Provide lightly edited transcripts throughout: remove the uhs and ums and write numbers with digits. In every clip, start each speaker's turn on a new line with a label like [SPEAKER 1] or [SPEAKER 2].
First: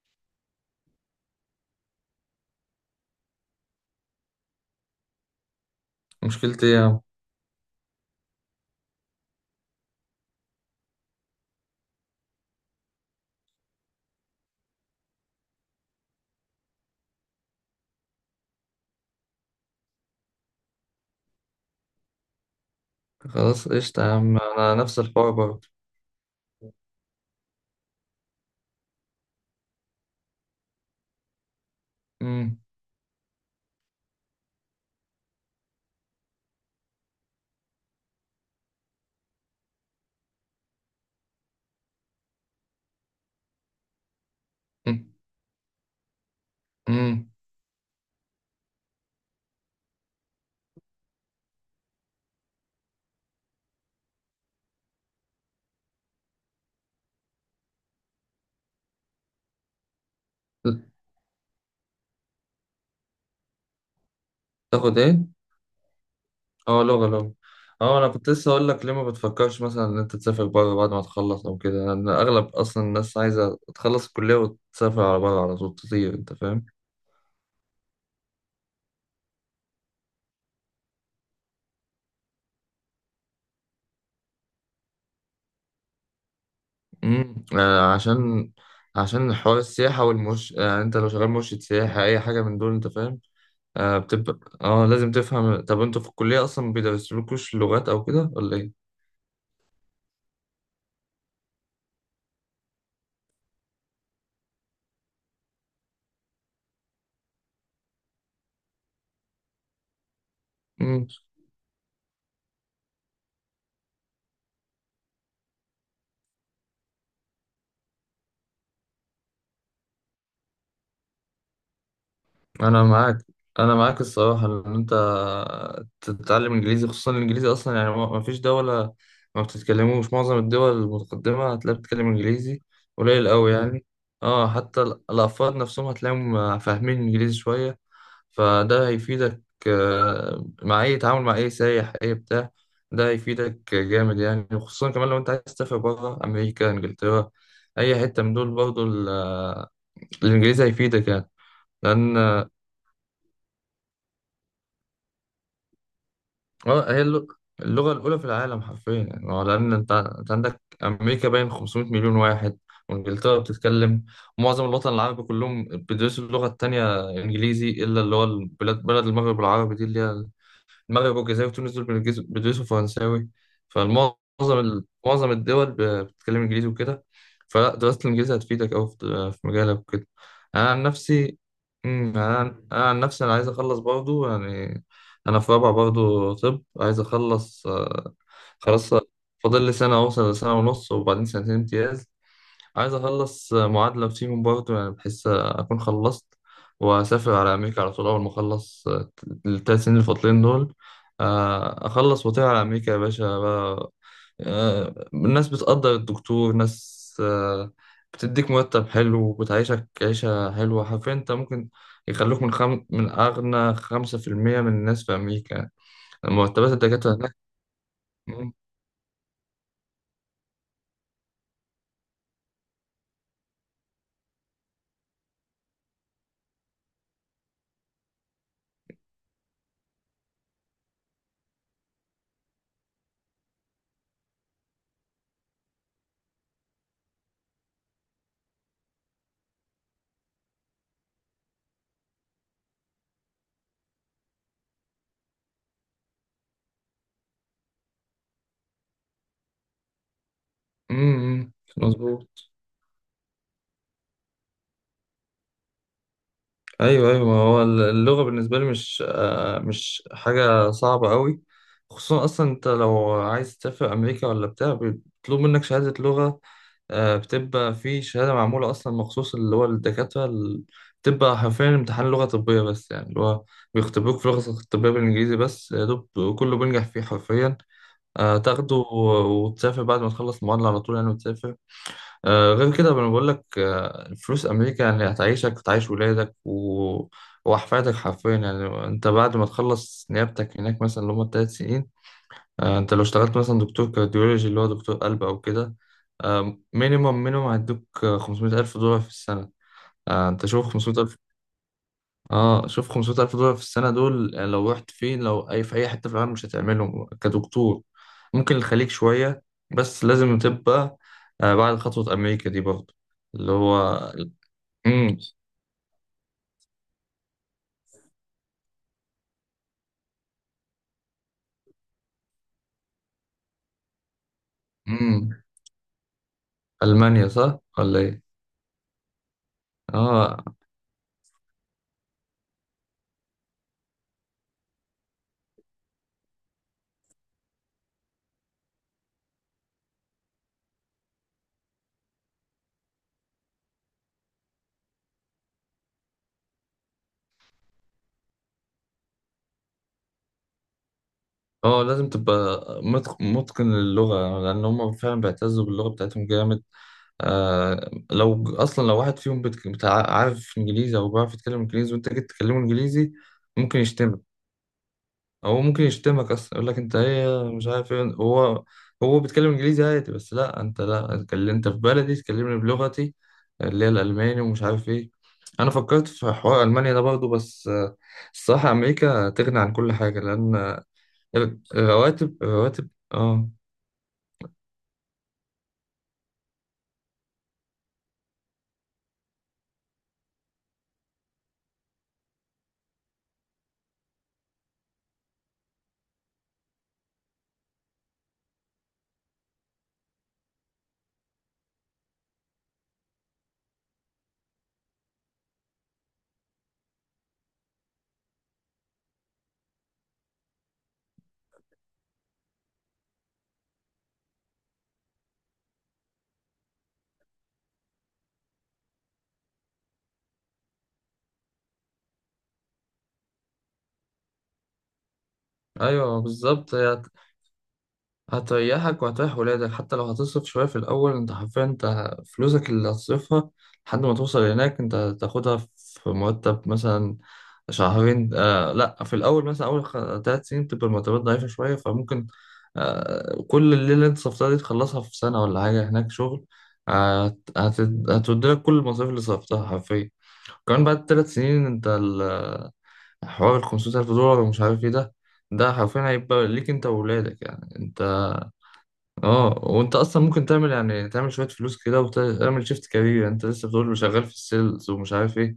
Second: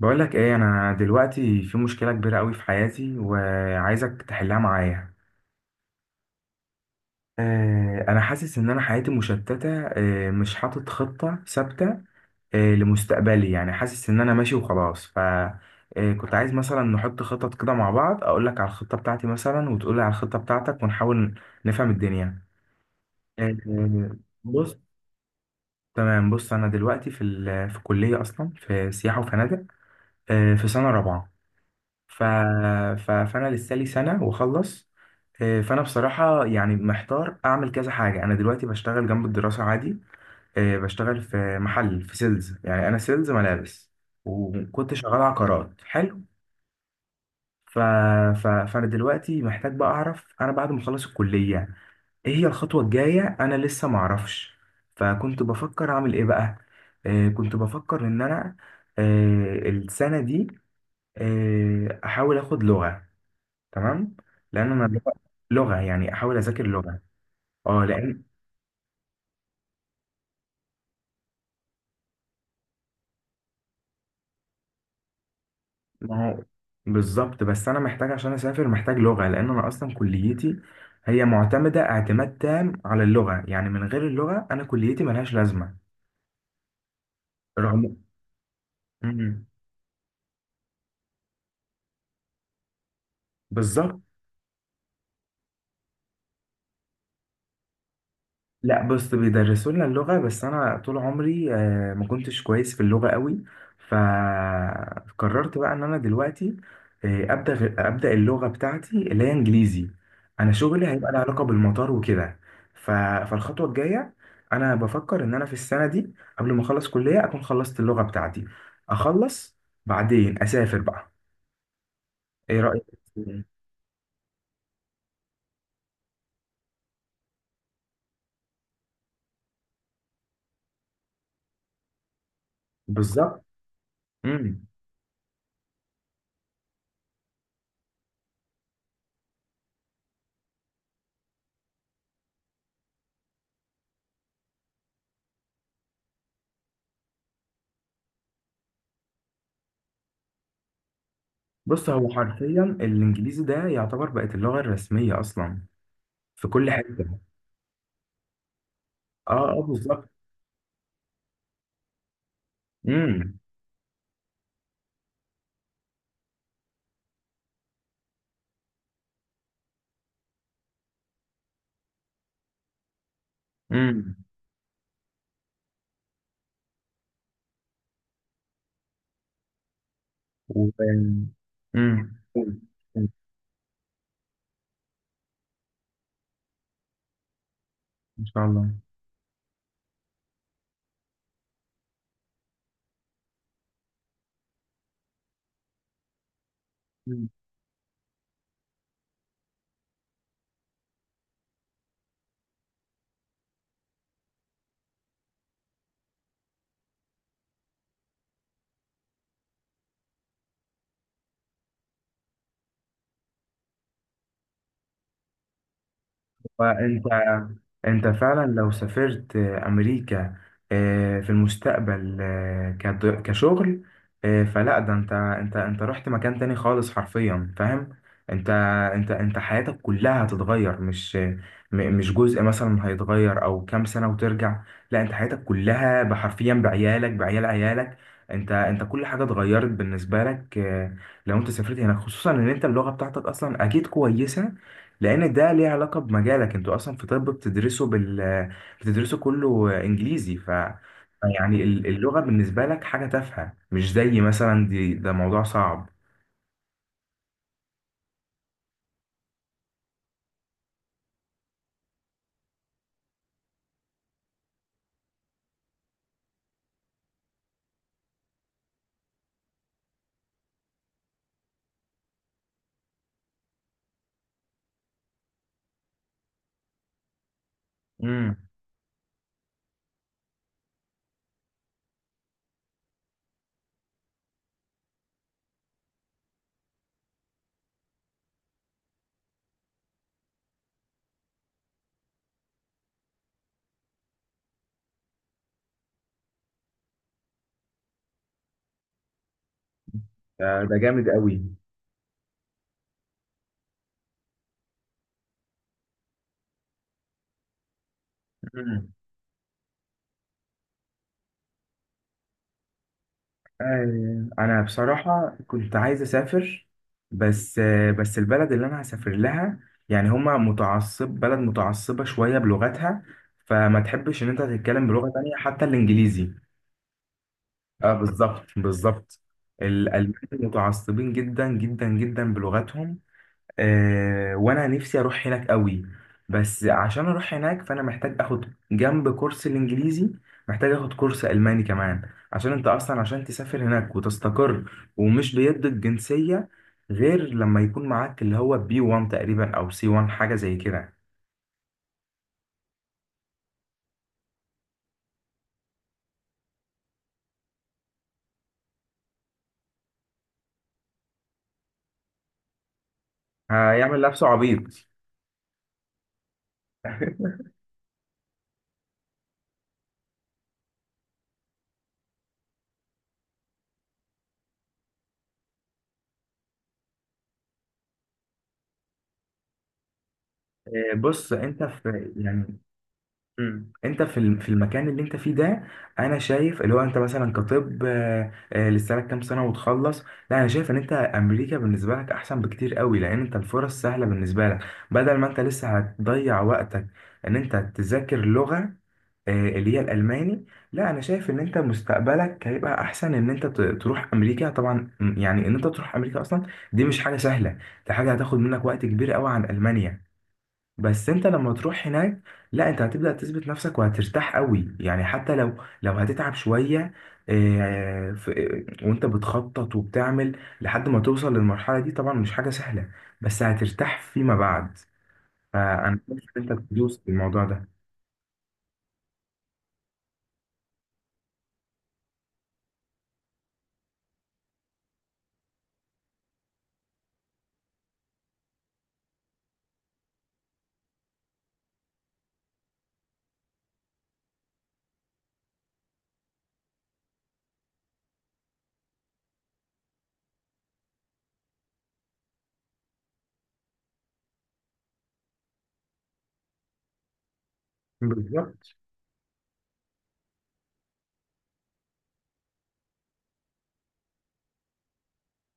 [SPEAKER 1] بقول لك ايه انا دلوقتي في مشكله كبيره قوي في حياتي وعايزك تحلها معايا.
[SPEAKER 2] مشكلتي إيه يا عم؟
[SPEAKER 1] انا حاسس ان انا حياتي مشتته، مش حاطط خطه ثابته لمستقبلي، يعني حاسس ان انا ماشي وخلاص ف آه، كنت عايز مثلا نحط خطط كده مع بعض، اقول لك على الخطه بتاعتي مثلا وتقول لي على الخطه بتاعتك ونحاول نفهم الدنيا. آه،
[SPEAKER 2] خلاص قشطة يا عم، أنا
[SPEAKER 1] بص.
[SPEAKER 2] نفس الحوار برضه.
[SPEAKER 1] تمام، بص، انا دلوقتي في في كليه اصلا في سياحه وفنادق، في سنه رابعه. ف...
[SPEAKER 2] أمم.
[SPEAKER 1] فانا لسه لي سنه واخلص. فانا بصراحه يعني محتار اعمل كذا حاجه، انا دلوقتي بشتغل جنب الدراسه عادي، بشتغل في محل في سيلز، يعني انا سيلز ملابس، وكنت
[SPEAKER 2] أمم.
[SPEAKER 1] شغال عقارات حلو.
[SPEAKER 2] أمم.
[SPEAKER 1] ف... فانا دلوقتي محتاج بقى اعرف انا بعد ما اخلص الكليه ايه هي الخطوه الجايه، انا لسه ما اعرفش. فكنت بفكر اعمل ايه بقى، كنت بفكر ان انا السنه دي احاول اخد لغه. تمام، لان انا
[SPEAKER 2] تاخد
[SPEAKER 1] لغه
[SPEAKER 2] إيه؟
[SPEAKER 1] لغة، يعني احاول اذاكر
[SPEAKER 2] أه،
[SPEAKER 1] لغه.
[SPEAKER 2] لغة لغة.
[SPEAKER 1] اه،
[SPEAKER 2] أه، أنا
[SPEAKER 1] لان
[SPEAKER 2] كنت لسه هقول لك ليه ما بتفكرش مثلا إن أنت تسافر بره بعد ما تخلص أو كده، لأن أغلب أصلا الناس عايزة تخلص الكلية وتسافر على بره على طول تطير.
[SPEAKER 1] ما
[SPEAKER 2] أنت
[SPEAKER 1] هو
[SPEAKER 2] فاهم؟
[SPEAKER 1] بالظبط، بس انا محتاج عشان اسافر، محتاج لغه، لان انا اصلا كليتي هي معتمده اعتماد تام على اللغه، يعني من غير اللغه انا كليتي ملهاش لازمه،
[SPEAKER 2] أمم، آه،
[SPEAKER 1] رغم.
[SPEAKER 2] عشان
[SPEAKER 1] مم.
[SPEAKER 2] حوار السياحة والمرش، يعني أنت لو شغال مرشد سياحة أي حاجة من دول. أنت فاهم؟ آه
[SPEAKER 1] بالظبط.
[SPEAKER 2] بتبقى اه لازم تفهم، طب انتوا في الكلية اصلا ما بيدرسولكوش لغات او كده ولا
[SPEAKER 1] لا، بص بيدرسوا لنا اللغة، بس أنا طول عمري ما كنتش كويس في اللغة قوي، فقررت بقى إن أنا دلوقتي أبدأ اللغة بتاعتي اللي هي إنجليزي. أنا شغلي
[SPEAKER 2] ايه؟
[SPEAKER 1] هيبقى له علاقة بالمطار وكده. ف- فالخطوة الجاية، أنا بفكر إن أنا في السنة دي قبل ما أخلص كلية أكون خلصت اللغة بتاعتي، أخلص، بعدين أسافر بقى. إيه
[SPEAKER 2] انا
[SPEAKER 1] رأيك؟
[SPEAKER 2] معاك انا معاك الصراحه ان انت تتعلم انجليزي، خصوصا الانجليزي اصلا، يعني ما فيش دوله ما بتتكلموش، معظم الدول المتقدمه هتلاقي بتتكلم انجليزي، قليل
[SPEAKER 1] بالظبط.
[SPEAKER 2] قوي يعني. اه،
[SPEAKER 1] مم.
[SPEAKER 2] حتى الافراد نفسهم هتلاقيهم فاهمين انجليزي شويه، فده هيفيدك مع اي تعامل، مع اي سايح اي بتاع. ده هيفيدك جامد يعني، خصوصا كمان لو انت عايز تسافر بره، امريكا، انجلترا، اي حته من دول، برضه الانجليزي هيفيدك يعني.
[SPEAKER 1] بص، هو
[SPEAKER 2] لان
[SPEAKER 1] حرفيا الإنجليزي ده يعتبر بقت اللغة الرسمية أصلا، في كل
[SPEAKER 2] اه هي
[SPEAKER 1] حته.
[SPEAKER 2] اللغة، اللغة الأولى في العالم حرفيا يعني. هو
[SPEAKER 1] اه، اه،
[SPEAKER 2] لأن أنت
[SPEAKER 1] بالظبط.
[SPEAKER 2] أنت عندك أمريكا باين 500 مليون واحد،
[SPEAKER 1] امم،
[SPEAKER 2] وإنجلترا بتتكلم، ومعظم الوطن العربي كلهم بيدرسوا اللغة التانية إنجليزي، إلا اللي هو البلاد، بلد المغرب العربي دي، اللي هي المغرب والجزائر وتونس، دول بيدرسوا فرنساوي.
[SPEAKER 1] امم.
[SPEAKER 2] فالمعظم معظم الدول بتتكلم انجليزي وكده، فلا دراسة الانجليزي هتفيدك أوي في مجالك وكده،
[SPEAKER 1] و
[SPEAKER 2] أنا عن نفسي أمم،
[SPEAKER 1] امم
[SPEAKER 2] أنا عن أنا عن نفسي، أنا عايز أخلص برضو يعني، أنا في رابعة برضو، طب عايز أخلص.
[SPEAKER 1] ان شاء الله.
[SPEAKER 2] خلاص، فاضل لي سنة، أوصل لسنة ونص وبعدين سنتين امتياز، عايز اخلص معادله فيهم برضه، يعني بحس اكون خلصت واسافر على امريكا على طول اول ما اخلص 3 سنين الفاضلين دول. اخلص واطير على امريكا يا باشا بقى. الناس بتقدر الدكتور، ناس بتديك مرتب حلو وبتعيشك عيشة حلوة حرفيا، انت ممكن يخلوك من أغنى 5% من الناس في أمريكا، مرتبات
[SPEAKER 1] فانت
[SPEAKER 2] الدكاترة هناك.
[SPEAKER 1] انت فعلا
[SPEAKER 2] مم.
[SPEAKER 1] لو سافرت امريكا في المستقبل كشغل. فلا، ده انت رحت مكان تاني خالص، حرفيا، فاهم. انت انت حياتك كلها هتتغير، مش جزء مثلا هيتغير، او كام سنة وترجع. لا، انت حياتك كلها، بحرفيا، بعيالك، بعيال عيالك، انت كل حاجة اتغيرت بالنسبة لك، لو انت سافرت هناك، خصوصا ان انت اللغة بتاعتك اصلا اكيد كويسة، لان ده ليه علاقه بمجالك. انتوا اصلا في طب بتدرسوا بتدرسوا كله انجليزي.
[SPEAKER 2] مم. مم.
[SPEAKER 1] يعني اللغه
[SPEAKER 2] مظبوط.
[SPEAKER 1] بالنسبه لك حاجه تافهه، مش زي مثلا دي، ده موضوع صعب.
[SPEAKER 2] ايوه، ايوه، ما هو اللغه بالنسبه لي مش حاجه صعبه قوي، خصوصا اصلا انت لو عايز تسافر امريكا ولا بتاع، بيطلب منك شهاده لغه. بتبقى في شهاده معموله اصلا مخصوص، اللي هو الدكاتره بتبقى حرفيا امتحان لغه طبيه بس، يعني اللي هو بيختبروك في اللغه الطبيه بالانجليزي بس، يا دوب كله بينجح فيه حرفيا.
[SPEAKER 1] امم.
[SPEAKER 2] تاخده وتسافر بعد ما تخلص المعادله على طول يعني وتسافر. غير كده انا بقول لك، الفلوس امريكا يعني هتعيشك وتعيش ولادك واحفادك حرفيا يعني. انت بعد ما تخلص نيابتك هناك مثلا، اللي هم 3 سنين، انت لو اشتغلت مثلا دكتور كارديولوجي، اللي هو دكتور قلب او كده، مينيمم مينيمم هيدوك 500,000 دولار في السنه. انت
[SPEAKER 1] ده
[SPEAKER 2] شوف
[SPEAKER 1] ده جامد
[SPEAKER 2] 500,000،
[SPEAKER 1] قوي.
[SPEAKER 2] اه شوف 500,000 دولار في السنة دول، يعني لو رحت فين، لو أي في أي حتة في العالم مش هتعملهم كدكتور، ممكن الخليج
[SPEAKER 1] امم.
[SPEAKER 2] شوية، بس لازم تبقى بعد خطوة أمريكا دي برضه، اللي هو.
[SPEAKER 1] انا
[SPEAKER 2] مم.
[SPEAKER 1] بصراحه كنت عايز اسافر، بس البلد اللي انا هسافر لها، يعني هما متعصب، بلد متعصبه شويه بلغتها، فما تحبش ان انت تتكلم بلغه
[SPEAKER 2] مم.
[SPEAKER 1] تانية حتى الانجليزي.
[SPEAKER 2] ألمانيا صح
[SPEAKER 1] اه،
[SPEAKER 2] ولا إيه؟
[SPEAKER 1] بالظبط، بالظبط. الألمان
[SPEAKER 2] اه،
[SPEAKER 1] متعصبين جدا جدا جدا بلغتهم. وانا نفسي اروح هناك قوي، بس عشان اروح هناك فانا محتاج اخد جنب كورس الانجليزي، محتاج اخد كورس الماني كمان، عشان انت اصلا عشان تسافر هناك وتستقر، ومش بيدوا الجنسية غير لما يكون معاك اللي هو بي 1 تقريبا او سي 1، حاجة زي كده.
[SPEAKER 2] اه، لازم تبقى متقن للغة، لأن هم فعلا بيعتزوا باللغة بتاعتهم جامد. آه، لو أصلا لو واحد فيهم عارف إنجليزي أو بيعرف يتكلم إنجليزي، وأنت جيت تكلمه إنجليزي، ممكن
[SPEAKER 1] هيعمل
[SPEAKER 2] يشتم
[SPEAKER 1] نفسه عبيط.
[SPEAKER 2] هو ممكن يشتمك اصلا، يقول لك انت ايه مش عارف ايه. هو بيتكلم انجليزي عادي، بس لا، انت لا، اتكلم انت في بلدي تكلمني بلغتي اللي هي الالماني ومش عارف ايه. انا فكرت في حوار المانيا ده برضه، بس الصراحه امريكا تغني عن كل حاجه، لان
[SPEAKER 1] بص، انت في،
[SPEAKER 2] الرواتب،
[SPEAKER 1] يعني،
[SPEAKER 2] الرواتب. اه،
[SPEAKER 1] مم. انت في في المكان اللي انت فيه ده، انا شايف اللي هو انت مثلا كطب، لسه لك كام سنه وتخلص. لا، انا شايف ان انت امريكا بالنسبه لك احسن بكتير قوي، لان انت الفرص سهله بالنسبه لك، بدل ما انت لسه هتضيع وقتك ان انت تذاكر لغه اللي هي الالماني. لا، انا شايف ان انت مستقبلك هيبقى احسن ان انت تروح امريكا. طبعا يعني ان انت تروح امريكا اصلا، دي مش حاجه سهله، دي حاجه هتاخد منك وقت كبير قوي عن المانيا. بس انت لما تروح هناك، لا انت هتبدأ تثبت نفسك وهترتاح قوي، يعني حتى لو هتتعب شوية، اه، وانت بتخطط وبتعمل لحد ما توصل للمرحلة دي، طبعا مش حاجة سهلة، بس هترتاح فيما بعد. فانا شايف
[SPEAKER 2] ايوه،
[SPEAKER 1] ان انت
[SPEAKER 2] بالظبط.
[SPEAKER 1] تدوس
[SPEAKER 2] هي
[SPEAKER 1] في الموضوع ده.
[SPEAKER 2] هتريحك وهتريح ولادك، حتى لو هتصرف شوية في الأول. أنت حرفيا، أنت فلوسك اللي هتصرفها لحد ما توصل هناك، أنت هتاخدها في مرتب مثلا شهرين. لأ، في الأول مثلا أول 3 سنين بتبقى المرتبات ضعيفة شوية، فممكن كل الليلة اللي أنت صرفتها دي تخلصها في سنة ولا حاجة هناك شغل. هتودلك كل المصاريف اللي صرفتها حرفيا. كمان بعد 3 سنين أنت حوار 500,000 دولار ومش عارف إيه، ده ده حرفيا هيبقى ليك أنت وولادك يعني أنت.
[SPEAKER 1] بالظبط.
[SPEAKER 2] اه، وانت اصلا ممكن تعمل، يعني تعمل شويه فلوس كده وتعمل شيفت كارير، انت لسه بتقول له شغال في السيلز ومش عارف ايه،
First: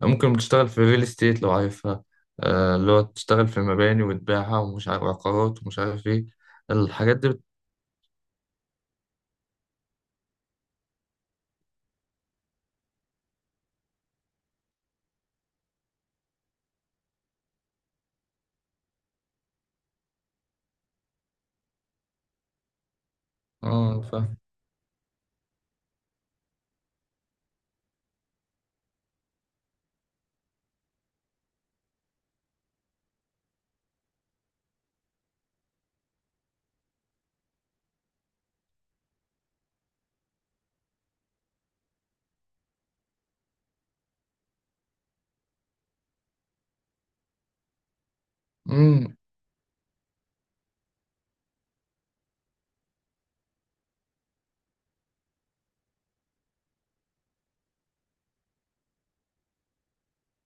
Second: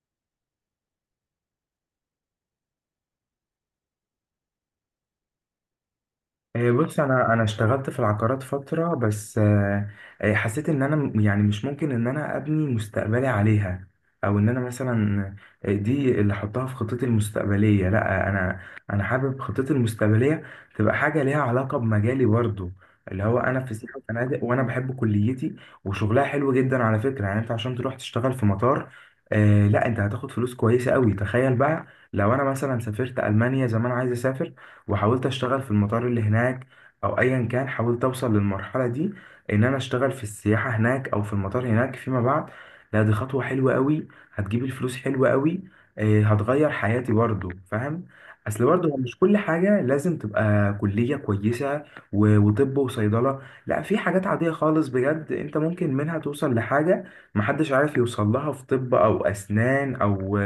[SPEAKER 2] ممكن تشتغل في الريل استيت لو عارفها. اللي هو تشتغل في مباني وتبيعها ومش عارف عقارات ومش عارف ايه،
[SPEAKER 1] إيه، بص،
[SPEAKER 2] الحاجات دي
[SPEAKER 1] انا
[SPEAKER 2] بت...
[SPEAKER 1] انا اشتغلت في العقارات فتره، بس حسيت ان انا يعني مش ممكن ان انا ابني مستقبلي عليها، او ان انا مثلا دي اللي احطها في خطتي المستقبليه. لا، انا حابب خطتي المستقبليه تبقى حاجه ليها علاقه بمجالي برضو، اللي هو انا في سياحه
[SPEAKER 2] اه،
[SPEAKER 1] وفنادق، وانا بحب كليتي وشغلها حلو جدا على فكره، يعني انت عشان تروح تشتغل في مطار. لا، انت هتاخد فلوس كويسه قوي، تخيل بقى لو انا مثلا سافرت المانيا زي ما انا عايز اسافر، وحاولت اشتغل في المطار اللي هناك، او ايا كان حاولت اوصل للمرحله دي، ان انا اشتغل في السياحه هناك او في المطار هناك فيما بعد. لا، دي خطوه حلوه قوي، هتجيب الفلوس حلوه قوي، هتغير حياتي برضه، فاهم. اصل برضه هو
[SPEAKER 2] فاهم.
[SPEAKER 1] مش كل حاجه لازم تبقى كليه كويسه، وطب، وصيدله. لا، في حاجات عاديه خالص بجد، انت ممكن منها توصل لحاجه محدش عارف يوصل لها في طب او اسنان او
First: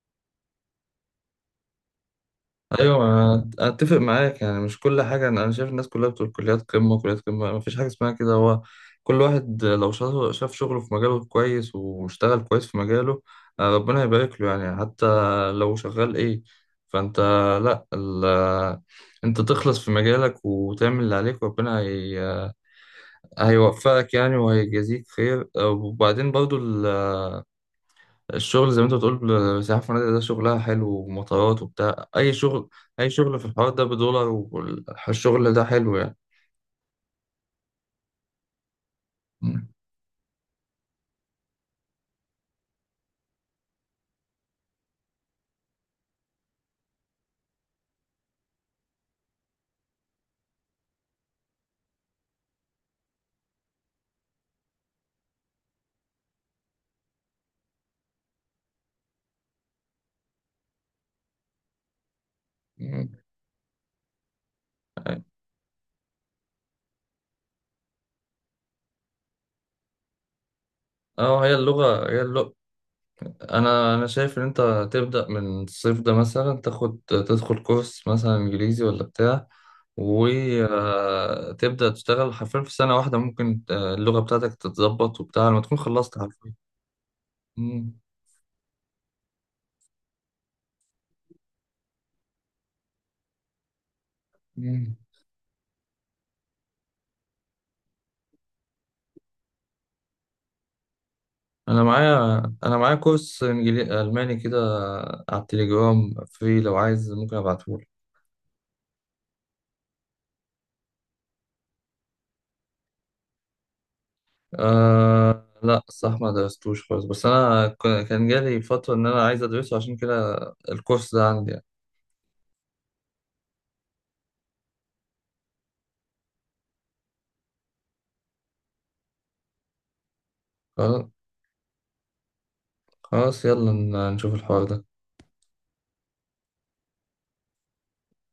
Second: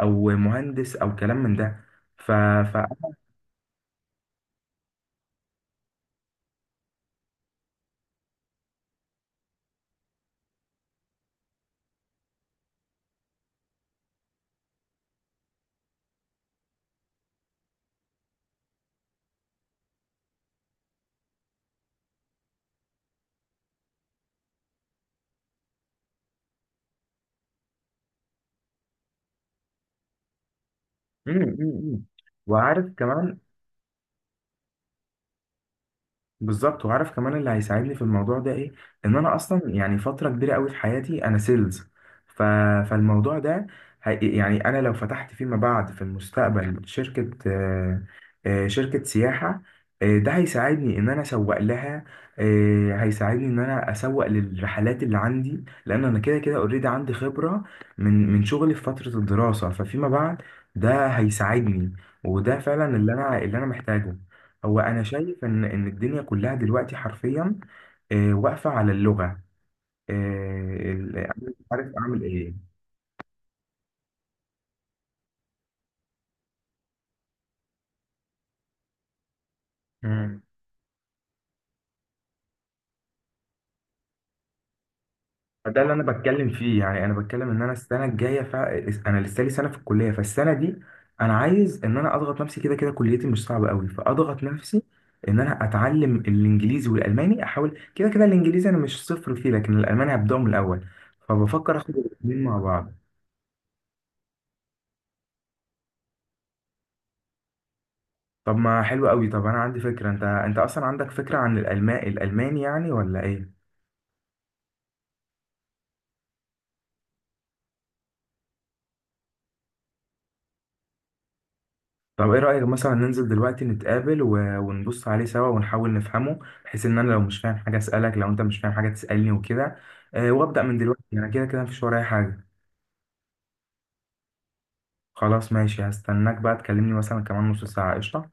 [SPEAKER 1] او مهندس او كلام من ده ف...
[SPEAKER 2] ايوه، انا اتفق معاك، يعني مش كل حاجه، أنا شايف الناس كلها بتقول كليات قمه كليات قمه، ما فيش حاجه اسمها كده. هو كل واحد لو شاف شغله في مجاله كويس واشتغل كويس في مجاله، ربنا يبارك له يعني، حتى لو شغال ايه. فانت لا ال... انت تخلص في مجالك وتعمل اللي عليك، وربنا هيوفقك يعني، وهيجازيك خير. وبعدين برضو، الشغل زي ما انت بتقول، سياحة، في فنادق ده شغلها حلو،
[SPEAKER 1] مم،
[SPEAKER 2] ومطارات
[SPEAKER 1] مم، مم.
[SPEAKER 2] وبتاع، أي شغل،
[SPEAKER 1] وعارف
[SPEAKER 2] أي
[SPEAKER 1] كمان،
[SPEAKER 2] شغل في الحوار ده بدولار والشغل ده حلو يعني.
[SPEAKER 1] بالظبط، وعارف كمان اللي هيساعدني في الموضوع ده ايه، ان انا اصلا
[SPEAKER 2] مم.
[SPEAKER 1] يعني فتره كبيره قوي في حياتي انا سيلز ف... فالموضوع ده، يعني انا لو فتحت فيما بعد في المستقبل شركه، شركه سياحه، ده هيساعدني ان انا اسوق لها، هيساعدني ان انا اسوق للرحلات اللي عندي، لان انا كده كده اوريدي عندي خبره من شغلي في فتره الدراسه، ففيما بعد ده هيساعدني، وده فعلا اللي
[SPEAKER 2] مم.
[SPEAKER 1] انا اللي انا محتاجه. هو انا شايف ان الدنيا كلها دلوقتي حرفيا واقفه على اللغه، انا
[SPEAKER 2] اه، هي
[SPEAKER 1] مش عارف
[SPEAKER 2] اللغة، هي
[SPEAKER 1] اعمل ايه.
[SPEAKER 2] اللغة. أنا شايف إن أنت تبدأ من الصيف ده مثلا، تاخد تدخل كورس مثلا إنجليزي ولا بتاع،
[SPEAKER 1] مم.
[SPEAKER 2] وتبدأ تشتغل حرفيا، في سنة واحدة ممكن اللغة بتاعتك تتظبط وبتاع لما تكون
[SPEAKER 1] ده اللي انا
[SPEAKER 2] خلصت
[SPEAKER 1] بتكلم
[SPEAKER 2] حرفيا.
[SPEAKER 1] فيه، يعني انا بتكلم ان انا
[SPEAKER 2] مم.
[SPEAKER 1] السنه الجايه. انا لسه لي سنه في الكليه، فالسنه دي انا عايز ان انا اضغط نفسي، كده كده كليتي مش صعبه قوي، فاضغط نفسي
[SPEAKER 2] مم.
[SPEAKER 1] ان انا اتعلم الانجليزي والالماني، احاول كده كده الانجليزي انا مش صفر فيه، لكن الالماني هبداه من الاول، فبفكر
[SPEAKER 2] انا
[SPEAKER 1] اخد
[SPEAKER 2] معايا
[SPEAKER 1] الاثنين مع
[SPEAKER 2] انا
[SPEAKER 1] بعض.
[SPEAKER 2] معايا كورس انجليزي الماني كده على التليجرام فري، لو عايز ممكن ابعتهولك.
[SPEAKER 1] طب ما حلو قوي. طب انا عندي فكره، انت اصلا عندك فكره عن الالماني الالماني، يعني ولا ايه؟
[SPEAKER 2] أه لا، صح، ما درستوش خالص، بس انا كان جالي فترة ان انا عايز ادرسه، عشان كده الكورس ده عندي يعني.
[SPEAKER 1] طب ايه رايك مثلا ننزل دلوقتي نتقابل، ونبص عليه سوا ونحاول نفهمه، بحيث ان انا لو مش فاهم حاجه اسالك، لو انت مش فاهم حاجه تسالني وكده. أه، وابدا من دلوقتي،
[SPEAKER 2] خلاص.
[SPEAKER 1] انا كده كده مفيش ورايا حاجه.
[SPEAKER 2] خلاص، يلا نشوف الحوار ده.
[SPEAKER 1] خلاص، ماشي، هستناك بقى تكلمني مثلا كمان نص ساعه. قشطه.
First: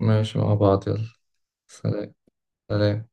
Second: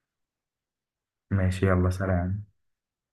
[SPEAKER 2] ماشي، مع بعض يلا.
[SPEAKER 1] ماشي، يلا،
[SPEAKER 2] سلام.
[SPEAKER 1] سلام.
[SPEAKER 2] سلام.